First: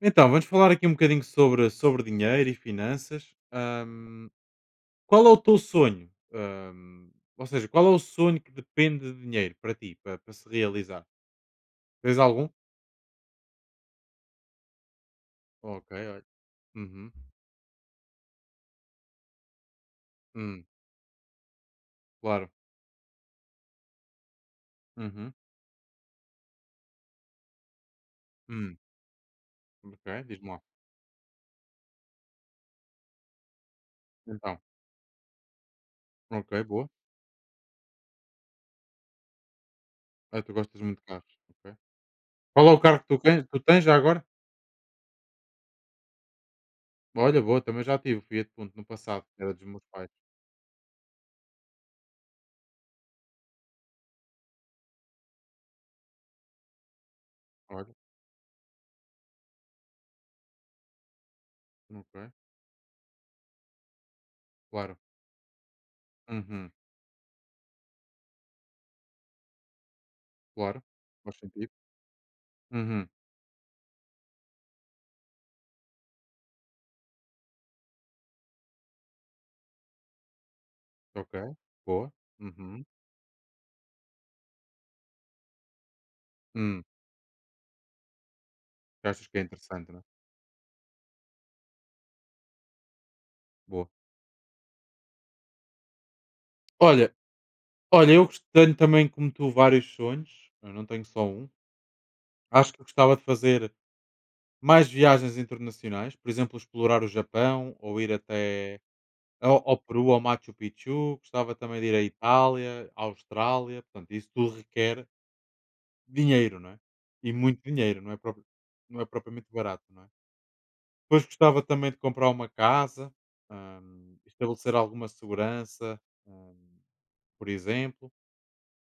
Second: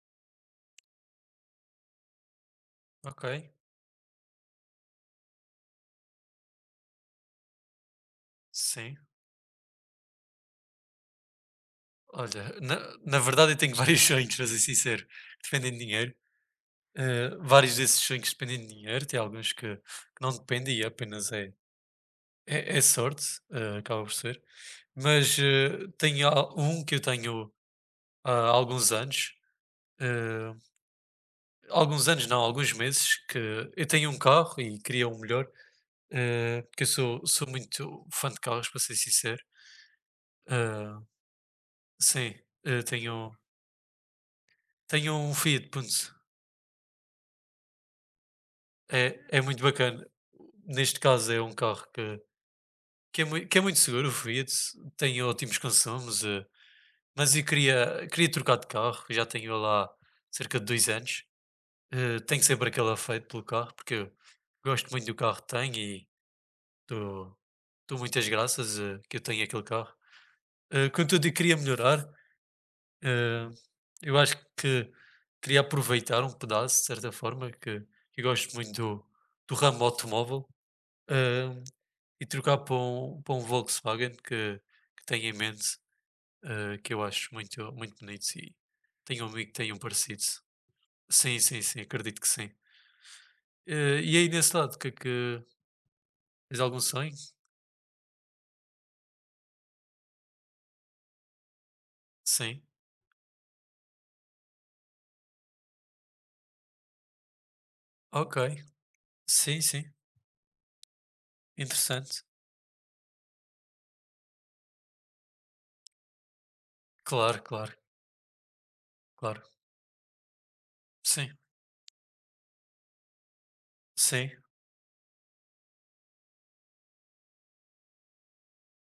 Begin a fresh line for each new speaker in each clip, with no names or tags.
Então, vamos falar aqui um bocadinho sobre dinheiro e
Ok,
finanças. Qual é o teu sonho? Ou seja, qual é o sonho que
sim.
depende de dinheiro para ti, para se realizar? Tens algum?
Olha, na verdade eu tenho vários sonhos, para ser sincero, que dependem de
Ok,
dinheiro.
olha. Uhum.
Vários desses sonhos dependem de dinheiro, tem alguns que não
Hum,
dependem e apenas
claro.
é sorte, acaba por ser.
Uhum.
Mas tenho um que eu tenho há
Hum.
alguns anos,
Ok, diz-me
eh,
lá.
alguns anos não, alguns meses, que eu tenho um carro
Então,
e queria um melhor,
ok,
porque
boa.
sou muito fã de carros, para ser sincero.
Ah, tu gostas
Eh,
muito de carros. Ok.
sim,
Qual é o
eh,
carro que tu,
tenho,
quem- tu tens já agora?
tenho um Fiat Punto.
Olha, boa, também já tive o Fiat Punto no
É,
passado.
é
Era
muito
dos meus
bacana.
pais.
Neste caso é um carro que é muito seguro, o Fiat, tem ótimos consumos, mas
Olha,
queria trocar de carro, já tenho lá cerca de 2 anos.
ok,
Tenho sempre aquele afeto pelo carro, porque eu gosto
claro.
muito do carro que tenho e
Uhum.
dou, dou muitas graças que eu tenho aquele carro.
Claro,
Contudo, eu
faz
queria
sentido.
melhorar.
Uhum.
eh, eu acho que queria aproveitar um pedaço, de certa forma, que eu gosto muito do ramo automóvel.
Ok,
Eh,
boa.
E trocar para
Uhum.
para um Volkswagen que tenho em mente,
Hum,
que eu acho muito bonito. E tenho
achas
um
que é
amigo que tem um
interessante, não é?
parecido. Sim, acredito que sim.
Boa.
E aí nesse lado, é que tens algum sonho?
Olha, olha, tenho também, como tu, vários sonhos. Eu não tenho só um.
Sim.
Acho que eu gostava de fazer mais viagens internacionais, por exemplo, explorar o Japão ou ir
Ok.
até ao
Sim.
Peru, ao Machu Picchu. Gostava também de ir à
Interessante.
Itália, à Austrália. Portanto, isso tudo requer dinheiro, não é? E
Claro,
muito
claro,
dinheiro, não é, não é propriamente
Claro.
barato, não é? Depois
Sim,
gostava também de comprar uma casa,
sim.
estabelecer alguma segurança, hum, por exemplo.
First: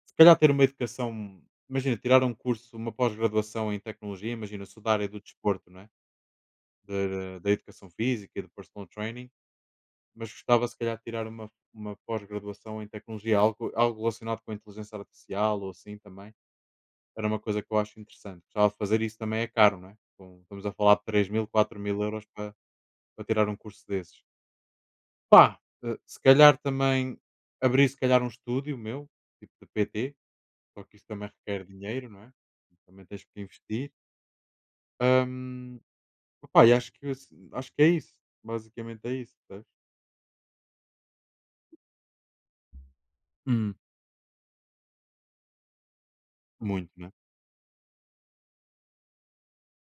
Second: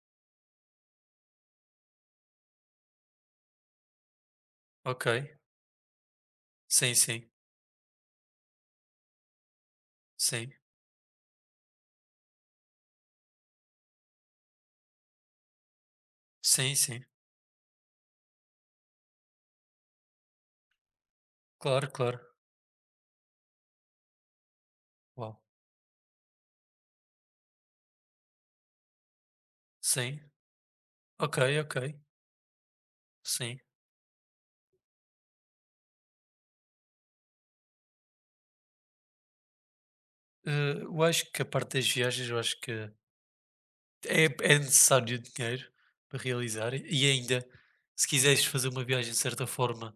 Se calhar ter uma educação, imagina, tirar um curso, uma pós-graduação em tecnologia, imagina, eu sou da
Ok.
área do desporto, não é?
Sim.
Da educação física e do personal training, mas
Sim.
gostava se calhar de tirar uma pós-graduação em tecnologia, algo relacionado com a inteligência artificial ou assim também.
Sim.
Era uma coisa que eu acho interessante. Gostava de fazer isso também é caro, não é? Estamos a falar de 3 mil, quatro mil
Claro.
euros para tirar um curso desses.
Uau.
Pá, se calhar também abrir se calhar um estúdio meu, tipo de PT,
Sim.
só que isso também requer
Ok.
dinheiro, não é? Também tens que
Sim.
investir. Ahm, Opá, e acho que é isso. Basicamente é isso, sabes?
Eu acho que a parte das viagens, eu acho que
Hum.
é é necessário dinheiro para realizar
Muito,
e
né?
ainda, se quiseres fazer uma viagem de certa forma,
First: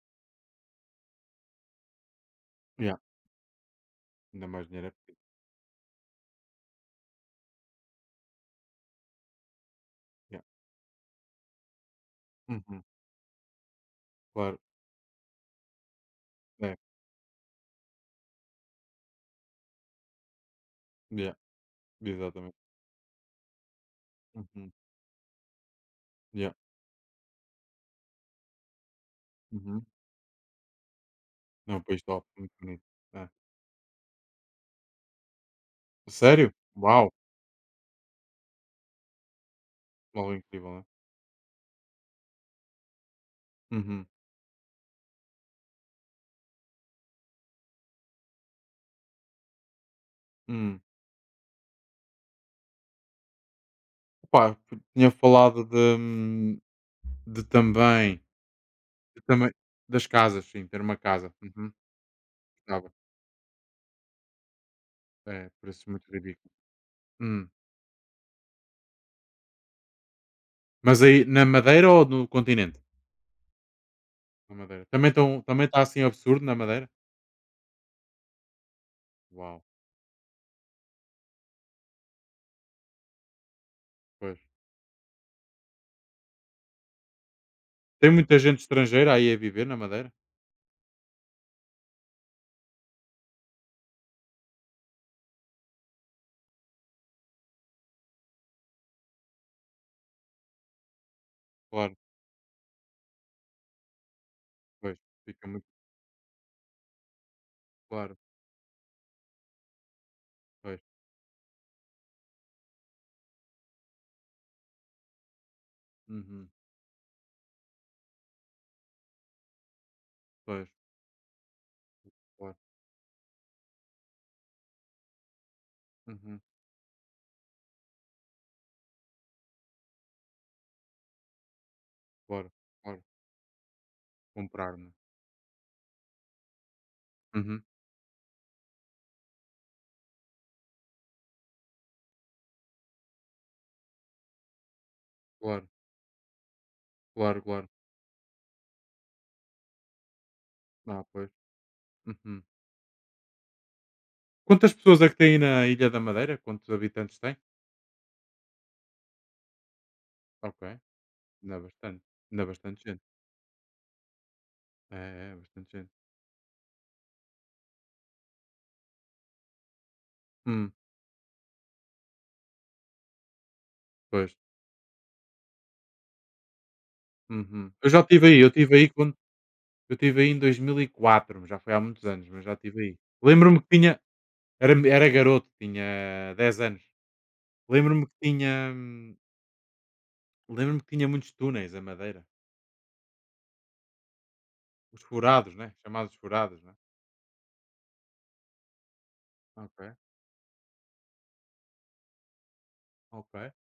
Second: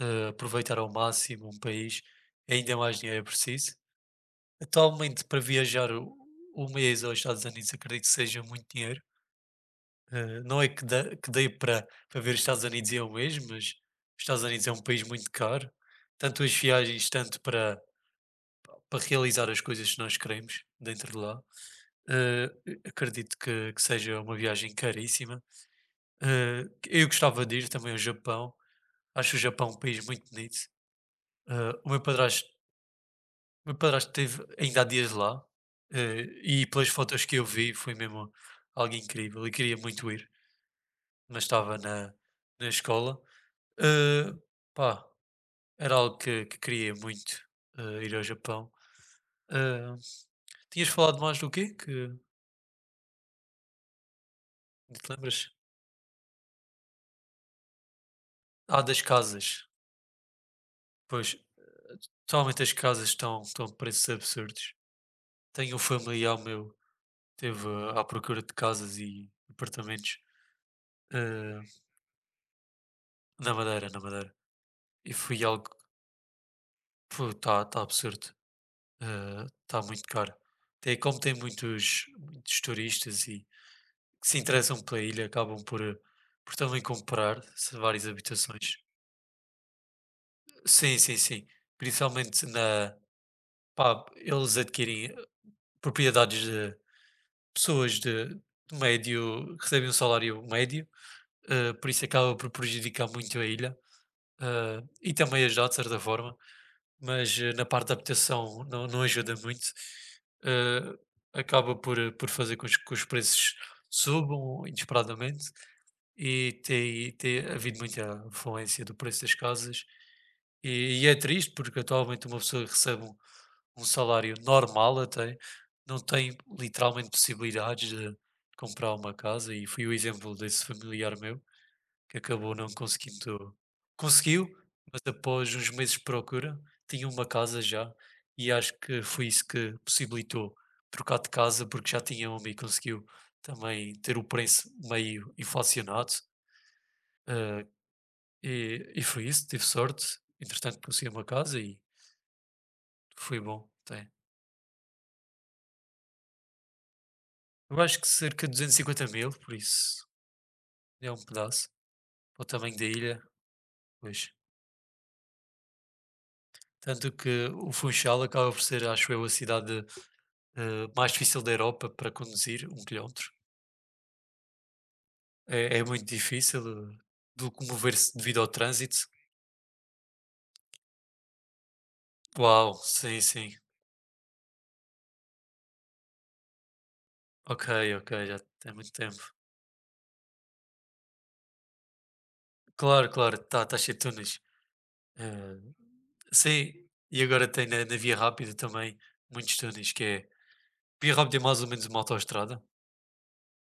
aproveitar ao máximo um país, ainda
Yeah.
mais dinheiro é preciso.
Ainda mais dinheiro é preciso.
Atualmente, para viajar o mês aos Estados Unidos, acredito que seja muito dinheiro.
Yeah.
Não é que dê para ver os Estados
Uhum.
Unidos em um mês, mas os Estados
Claro.
Unidos é um país muito caro, tanto as
É.
viagens, tanto para realizar as coisas que nós queremos dentro de
Yeah.
lá. Eh,
Exatamente.
Acredito que seja uma
Uhum.
viagem caríssima.
Yeah.
Eu gostava de ir também ao Japão. Acho o Japão um
Uhum.
país muito bonito.
É
Eh,
um
o meu
país top,
padrasto,
muito bonito. É.
o meu padrasto esteve ainda há dias lá,
Sério?
e pelas
Uau!
fotos que eu vi foi mesmo algo incrível. Eu queria muito ir,
Algo incrível, né?
mas estava na escola.
Uhum.
Eh, Pá, era algo que queria muito, ir ao Japão. Eh,
Hum.
Tinhas falado mais do quê? Que
Opá,
não te
tinha
lembras?
falado de também.
Ah, das
Eu também
casas.
das casas, sim, ter uma casa.
Pois,
Uhum.
atualmente as
Gostava.
estão a preços absurdos.
É,
Tenho um
preços muito
familiar
ridículo.
meu.
Hum.
Esteve à procura de casas e apartamentos,
Mas aí na
eh,
Madeira ou no continente?
na Madeira.
Na Madeira. Também
E foi
estão também
algo
está assim absurdo na Madeira?
está tá tá absurdo,
Uau,
está muito caro. Tem como tem muitos turistas e que se
pois.
interessam pela ilha, acabam por, por também comprar se várias
Tem muita gente
habitações.
estrangeira aí a viver na Madeira?
Sim. Principalmente na pá, eles adquirem propriedades de pessoas de médio recebem um salário médio, por
Claro,
isso acaba por prejudicar muito a ilha. Ah,
pois.
e também
Fica muito
ajuda de certa forma, mas na parte da
claro,
habitação não ajuda muito.
pois.
Ah, acaba por, por fazer com que os preços subam inesperadamente
Uhum.
e tem havido muita influência do preço das casas.
Pois,
E é triste porque atualmente uma
claro.
pessoa que recebe um salário normal até não tem
Uhum.
literalmente possibilidades de comprar uma casa e foi o exemplo desse familiar meu que
Claro,
acabou não
claro.
conseguindo. Conseguiu,
Comprar, né?
mas após uns meses de procura, tinha uma casa
Uhum.
já e acho que foi isso que possibilitou trocar de casa porque já tinha uma e conseguiu também ter o preço meio
Claro,
inflacionado.
claro,
eh,
claro.
e, e foi isso, tive sorte. Entretanto,
Ah,
consegui uma
pois.
casa e
Uhum.
foi bom. Tem.
Quantas pessoas é que tem aí na Ilha da Madeira? Quantos habitantes tem?
Eu acho que cerca de 250 mil, por isso
Ok.
é um
Ainda há
pedaço.
bastante.
Para
Ainda
o
há
tamanho
bastante
da
gente.
ilha, pois.
É, é bastante gente.
Tanto que o Funchal acaba por ser, acho eu, a cidade
Hum,
mais difícil da Europa para conduzir, um quilómetro.
pois.
É, é muito difícil eh, do que
Uhum.
mover-se devido ao
Eu estive aí
trânsito.
quando eu estive aí em 2004, já foi há muitos anos, mas já
Uau,
estive aí.
sim.
Lembro-me que era garoto, tinha 10 anos.
Ok,
Lembro-me
ok,
que
já
tinha,
tem muito
hum,
tempo.
lembro-me que tinha muitos túneis a Madeira.
Claro, tá cheio de túneis.
Os furados,
Eh,
né? Chamados furados,
sim,
né?
e agora tem na Via Rápida também muitos
Ok,
túneis, que é... Via Rápida é mais ou menos uma autoestrada.
ok.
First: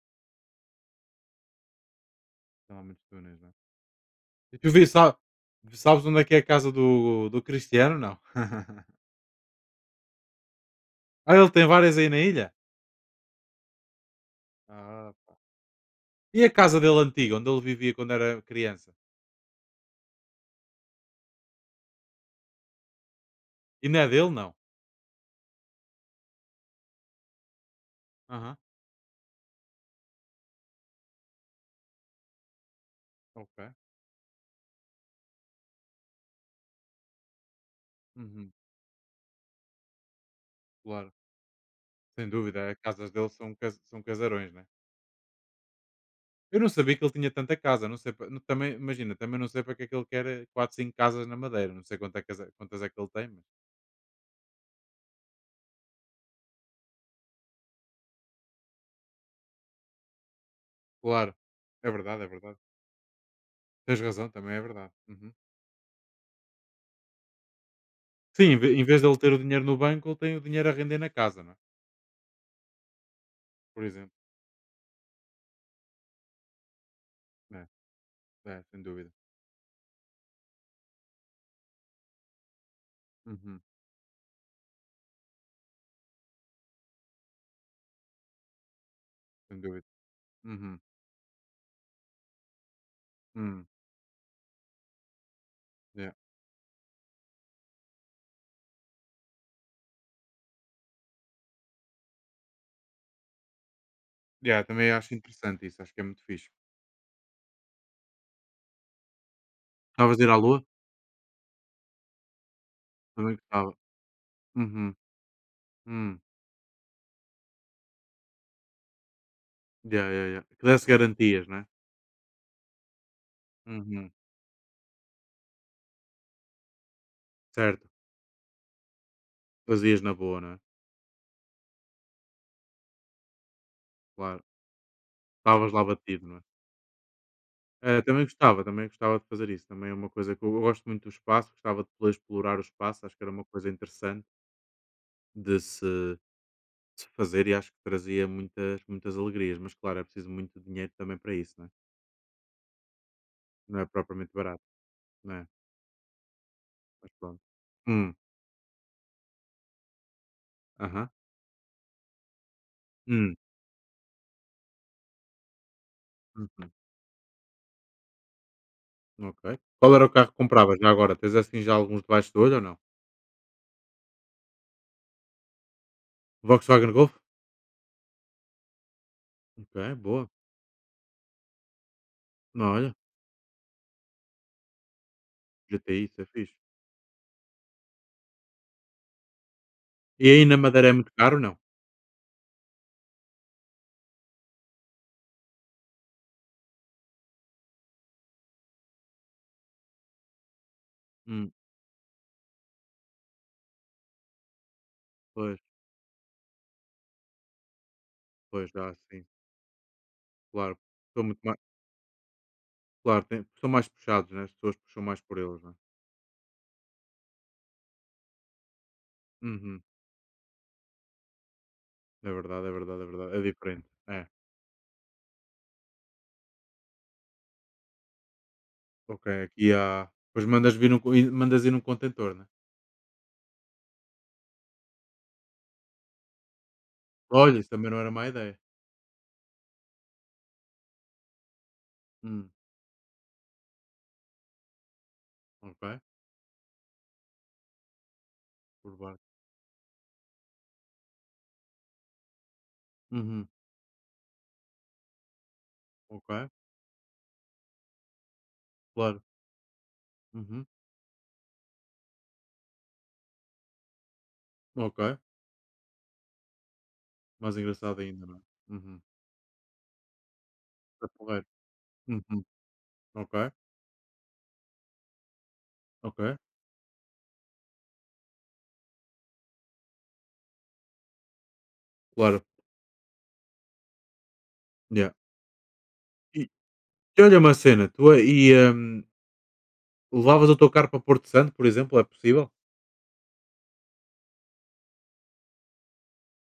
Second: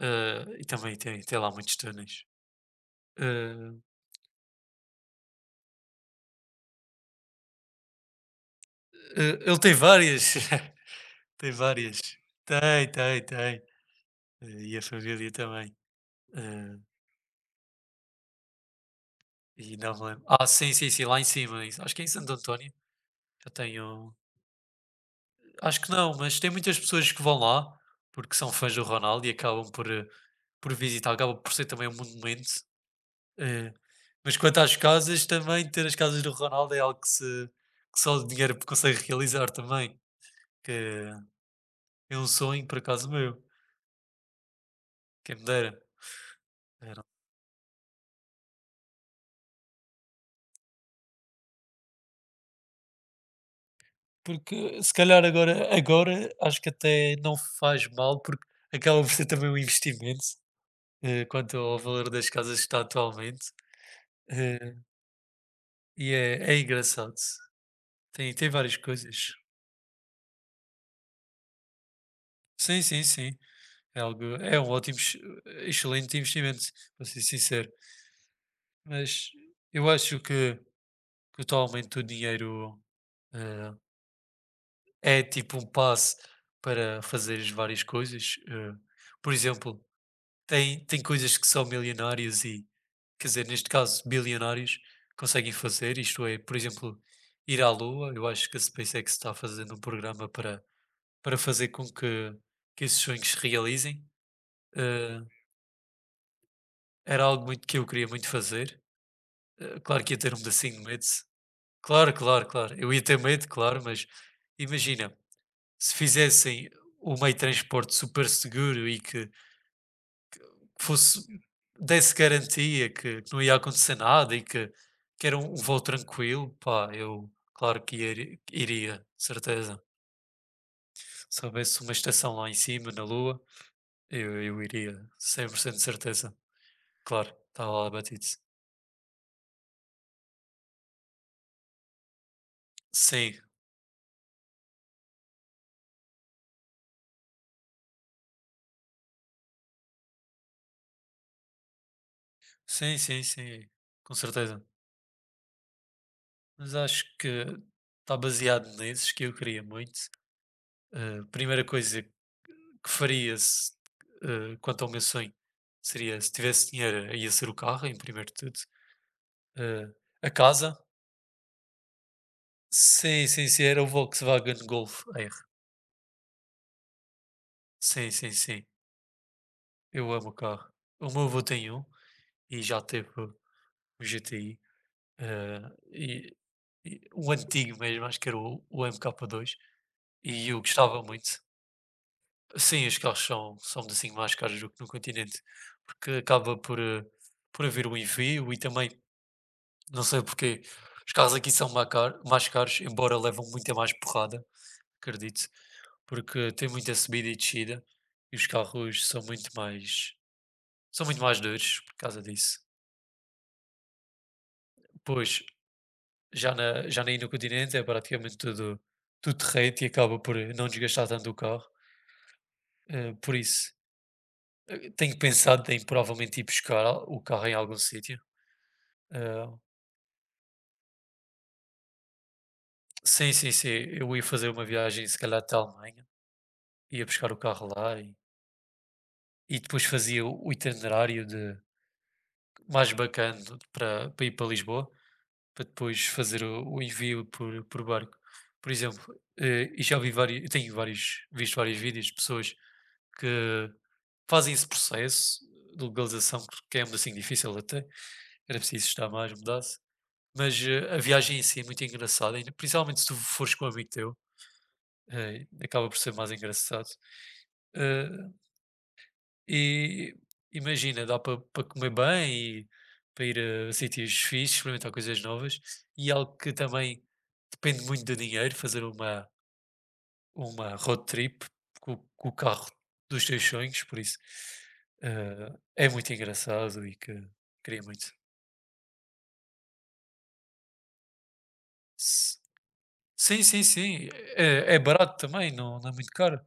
E também tem lá muitos túneis.
Então há muitos túneis, né?
Eh,
E sabes onde é que é a casa do Cristiano? Não.
Ele tem várias,
Ah,
tem
ele tem
várias.
várias aí na ilha?
Tem. E a
Ah,
família
pá.
também.
E a
Eh,
casa dele antiga, onde ele vivia quando era criança?
e não me lembro. Ah, sim, lá em cima. Isso. Acho que é em Santo António. Eu
E não é
tenho.
dele, não?
Acho que não, mas tem muitas pessoas que vão lá porque são
Aham,
fãs do Ronaldo e acabam por, por visitar, acaba por ser também um monumento.
ok.
eh, Mas quanto às casas, também ter as casas do Ronaldo é algo que, se, que só o
Uhum,
dinheiro consegue realizar também. Que
claro,
é um
sem
sonho,
dúvida,
por
as
acaso
casas dele
meu.
são casarões, né.
Quem me dera.
Eu não sabia
Era.
que ele tinha tanta casa, não sei pa não- também imagina, também não sei para que é que ele quer, 4 5 casas na Madeira, não sei quanto é casa quantas é que ele tem, mas
Porque se calhar agora acho que até não faz mal, porque acaba por ser também um investimento
claro,
quanto ao
é
valor
verdade, é
das casas
verdade.
que está atualmente.
Tens razão, também é
Eh,
verdade. Uhum.
e é engraçado.
Sim,
Tem
em ve
várias
em vez de ele ter
coisas.
o dinheiro no banco, ele tem o dinheiro a render na casa, não é,
Sim.
por
É
exemplo.
algo, é um excelente investimento, para ser
É,
sincero.
é, sem dúvida.
Mas eu acho que atualmente o dinheiro
Uhum,
eh, é tipo um passo para fazeres várias coisas. Eh. Por
sem
exemplo,
dúvida. Uhum,
Tem coisas que só milionários e quer dizer,
hum,
neste caso, bilionários conseguem fazer,
yeah.
isto é, por exemplo, ir à Lua. Eu acho que a SpaceX está fazendo um programa para fazer com que esses sonhos se realizem.
Yeah, também acho
Eh,
interessante isso, acho que é muito fixe.
Era algo muito que eu queria muito fazer. Claro que ia
Gostavas de ir
ter
à
um
lua?
pedacinho de medo. Claro. Eu ia ter
Também
medo,
gostava.
claro, mas
Uhum,
imagina, se
hum.
fizessem o meio de transporte super seguro e que
Ya, ya, ya. Que
que
desse
fosse,
garantias, não é?
desse garantia que não ia acontecer
Uhum.
nada e que era um voo tranquilo, pá, eu claro
Certo.
que iria, de certeza.
Fazias na boa, não é?
Se houvesse uma estação lá em cima, na Lua,
Claro.
eu iria,
Estavas
100% de
lá batido,
certeza.
não é?
Claro, estava lá batido.
Também gostava de fazer isso. Também é uma coisa que eu gosto muito do espaço, gostava de poder explorar o espaço, acho que era
Sim,
uma coisa interessante de se, de se fazer e acho que trazia muitas, muitas alegrias. Mas claro, é preciso muito dinheiro também para isso, não é?
sim,
Não é
com
propriamente barato,
certeza.
não é?
Mas acho
Mas
que
pronto. Hum,
está baseado nesses que eu queria muito.
aham.
Primeira coisa que
Hum,
faria se, eh, quanto ao meu sonho seria, se tivesse
uhum.
dinheiro, ia ser o carro, em primeiro de tudo.
Ok.
Eh,
Qual era o carro
a
que
casa?
compravas já agora? Tens assim já alguns debaixo do olho ou não?
Sim, era o Volkswagen Golf R.
Volkswagen Golf?
Sim.
Ok,
Eu amo
boa.
o carro. O meu avô tem um e
Não,
já
olha,
teve o GTI. eh,
GTI, isso é
e,
fixe.
e o antigo mesmo, acho que era o MK2.
E aí
E
na
eu
Madeira é
gostava
muito caro,
muito.
não?
Sim, os são assim mais caros do que no continente. Porque acaba por, por haver um envio e também, não sei porquê, os carros aqui
Hum,
são mais caros, embora levam muita mais porrada. Acredito,
pois,
porque tem muita subida e descida e os
pois já
carros
sim, claro.
são muito
São
mais
muito mais,
duros por causa disso.
claro, são mais puxados, né? As pessoas puxam mais por
Pois,
eles, né?
já na myl no Continente é praticamente tudo terreno
Uhum.
e acaba por não desgastar tanto o carro,
É verdade, é verdade, é verdade.
por
É
isso,
diferente. É.
tenho pensado em provavelmente ir buscar al o carro em algum sítio.
Ok,
Eh,
aqui há. Pois mandas vir e mandas ir num contentor, né?
sim, eu ia fazer uma viagem se calhar até a Alemanha, ia buscar o
Olha,
carro
isso também não
lá
era
e
má ideia.
depois fazia o itinerário de
Hum,
mais bacana para ir para Lisboa. Para
ok.
depois fazer o envio por barco. Por
Por
exemplo,
barco.
e já vi vários, eu tenho vários, visto vários vídeos de pessoas
Uhum.
que fazem esse processo de
Ok,
legalização, que é ainda assim difícil até, era preciso estar
claro.
mais, mudar-se. Mas
Uhum.
a viagem em si é muito engraçada, e principalmente se tu fores com um amigo teu,
Ok.
acaba por ser mais engraçado.
Mais engraçado
Eh,
ainda, não é? Uhum.
e imagina,
É
dá
porreiro.
para comer bem
Uhum.
e para
Ok,
ir a sítios fixes, experimentar coisas novas. E
ok.
algo que também depende muito do dinheiro, fazer uma road trip com o
Claro.
carro dos teus sonhos, por isso,
Yeah.
é muito engraçado e que
E olha uma
queria
cena,
muito.
tu levavas o teu carro para Porto Santo, por exemplo, é
S
possível?
Sim, é barato também, não é muito caro.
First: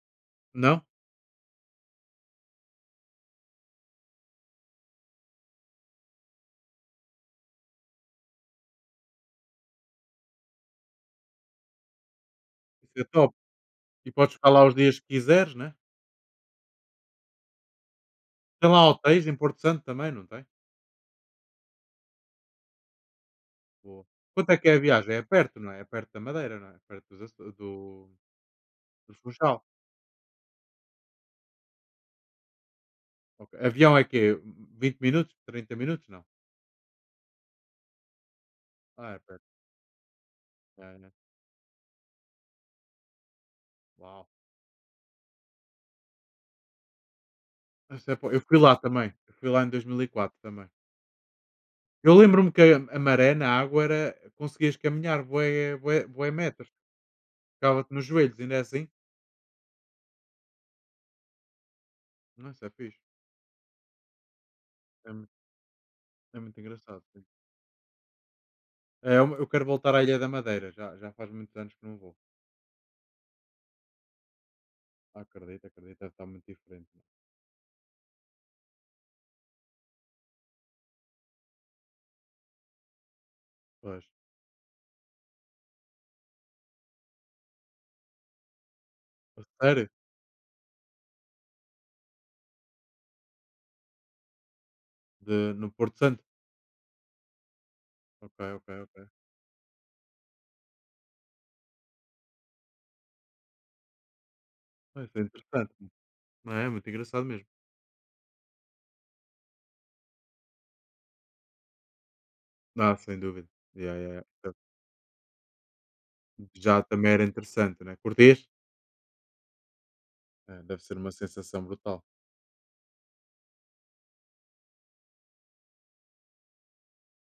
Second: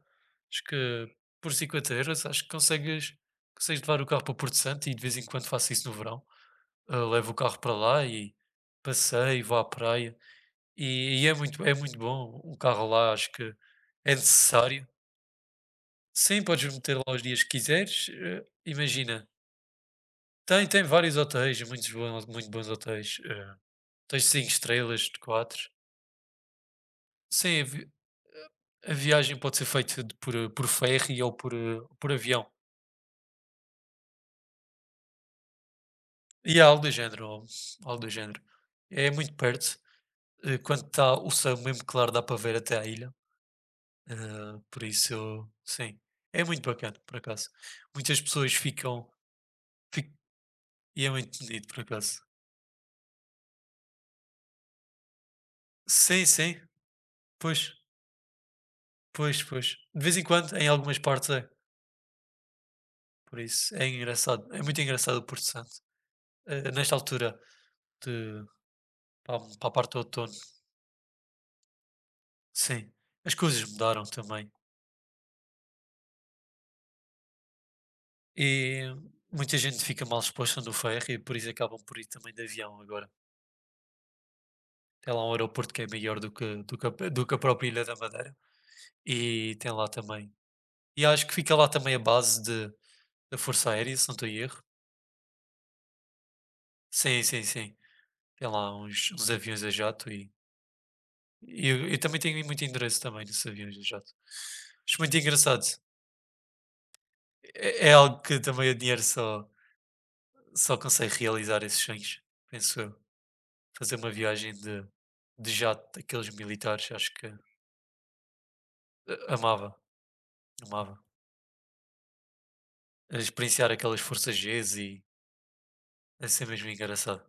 Acho
Não?
que por 50 euros acho que consegues levar o carro para Porto Santo e de vez em quando faço isso no verão. Ah, levo o carro para lá e passeio, vou à praia e é muito bom. O carro
Isso é
lá acho
top.
que
E
é
podes ficar lá os
necessário.
dias que quiseres, né?
Sim, podes meter lá os dias que quiseres,
Tem lá hotéis
imagina,
em Porto Santo também, não tem?
tem vários hotéis, muito bons hotéis,
Boa.
tens 5
Quanto é que é a
estrelas,
viagem?
de
É perto,
4.
não é? É perto da Madeira, não é? É perto dos Aço
Sim, a vi
do
a
do
viagem pode
Funchal.
ser feita de por, por ferry ou por, por avião
Ok. Avião é quê? 20 minutos? 30 minutos? Não.
e é algo do género ou algo do género. É
Ah, é
muito
perto.
perto, quando
É, né?
está o céu mesmo claro dá para ver até à ilha.
Uau.
Ah, por isso eu sim, é muito bacana, por acaso.
Isso é
Muitas
po eu
pessoas
fui lá
ficam
também. Eu fui lá em
fi
2004 também.
e é muito bonito, por
Eu
acaso.
lembro-me que a maré na água era conseguias caminhar bué bué
Sim,
bué
sim,
metros.
pois,
Ficava-te nos joelhos, ainda é assim?
pois. De vez em quando, em algumas partes é.
Não, isso é fixe.
Por isso é engraçado, é muito
É
engraçado o
muito,
Porto Santo.
é muito
Ah, nesta
engraçado. Sim.
altura de
É, eu
para
eu quero
a parte
voltar
do
à Ilha
outono,
da Madeira. Já faz muitos anos que não vou.
sim, as coisas mudaram também.
Ah, acredito, acredito. Deve estar muito diferente, mano.
E muita gente fica mal exposta no ferro e por isso acabam por ir também de avião agora.
Pois.
Tem lá um aeroporto que é maior do que a do que a própria Ilha da Madeira
A
e tem lá
sério?
também. E acho que fica lá também a base de da Força Aérea, se não estou em erro.
No Porto Santo?
Sim.
Ok,
Tem
ok,
lá
ok.
uns aviões a jato e eu também tenho muito interesse também nesses aviões a jato. Acho
Ah,
muito
isso é
engraçado.
interessante, mano. Não, é muito engraçado mesmo.
É, é algo que também o dinheiro só consegue realizar esses sonhos, penso eu.
Ah, sem dúvida.
Fazer
Yeah,
uma
yeah,
viagem
yeah.
de jato daqueles
Já
militares,
também
acho
era
que
interessante, né? Curtês?
a amava,
É, deve ser
amava.
uma sensação brutal.
Experienciar aquelas Forças Gs e deve ser mesmo engraçado.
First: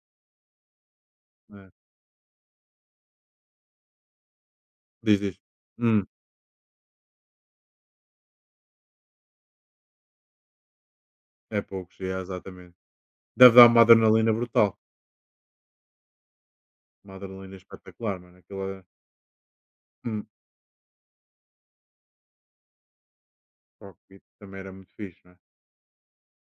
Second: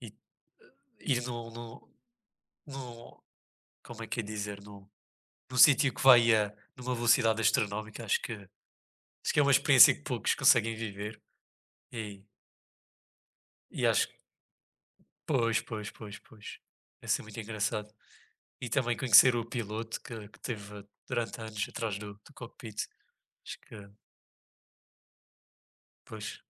E ir num
Né?
num num como é que é dizer?
Diz.
Num sítio que
Hum,
vai a numa velocidade astronómica, acho que é uma experiência que poucos conseguem viver
é poucos, yeah,
e,
exatamente. Deve dar uma
acho que
adrenalina brutal.
pois. Vai
Uma
ser muito
adrenalina
engraçado.
espetacular, mano. Aquilo
E
é.
também conhecer o piloto
hum,
que teve durante anos atrás do cockpit. Acho que,
Cockpit também era muito fixe, não é?
pois.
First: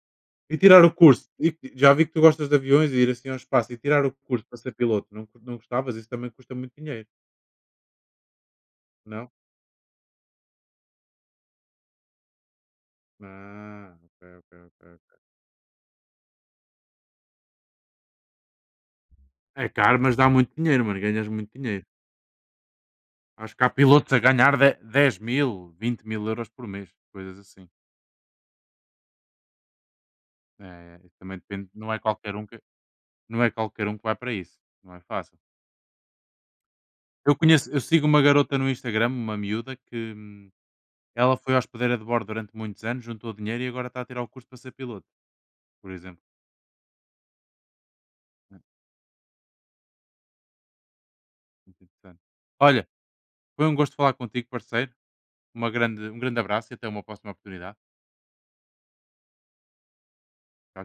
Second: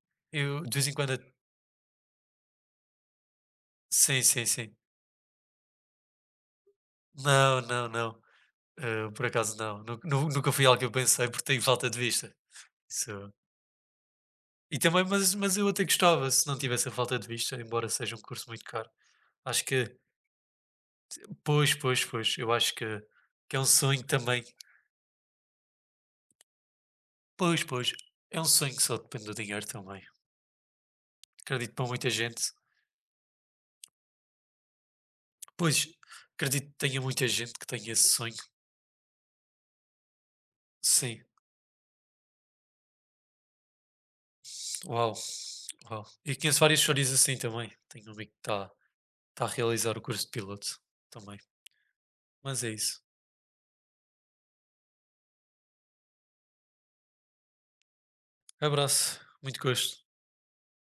E
Eu de
tirar
vez em
o
quando.
curso? E já vi que tu gostas de aviões e ir assim ao espaço. E tirar o curso para ser
Sim.
piloto? Não, não gostavas? Isso também custa muito dinheiro,
Não. Por
não?
acaso não. Nunca foi algo que eu pensei porque tenho falta de vista. Isso.
Ah, ok, ok,
E
ok.
também,
Ok.
mas eu até gostava se não tivesse a falta de vista, embora seja um curso muito caro. Acho
É
que
caro, mas dá muito dinheiro, mano. Ganhas muito dinheiro.
Pois. Eu acho que
Acho
é um
que há
sonho
pilotos a
também.
ganhar 10 mil, 20 mil euros por mês, coisas assim.
Pois. É um sonho que só depende do dinheiro também.
É, é, isso também depende.
Acredito para
Não é
muita
qualquer um
gente.
que não é qualquer um que vai para isso. Não é fácil.
Pois, acredito que tenha muita
Eu
gente que
conheço, eu
tenha
sigo
esse
uma
sonho.
garota no Instagram, uma miúda que.
Sim.
Ela foi hospedeira de bordo durante muitos anos, juntou dinheiro e agora está a tirar o curso para ser piloto,
Uau,
por
Uau.
exemplo.
E conheço várias histórias assim também. Tenho um amigo que
É,
está tá tá a realizar o curso de piloto também.
muito interessante.
Mas é
Olha,
isso.
foi um gosto falar contigo, parceiro. Um grande abraço e até uma próxima oportunidade.
Abraço. Muito gosto.
Tchau, tchau.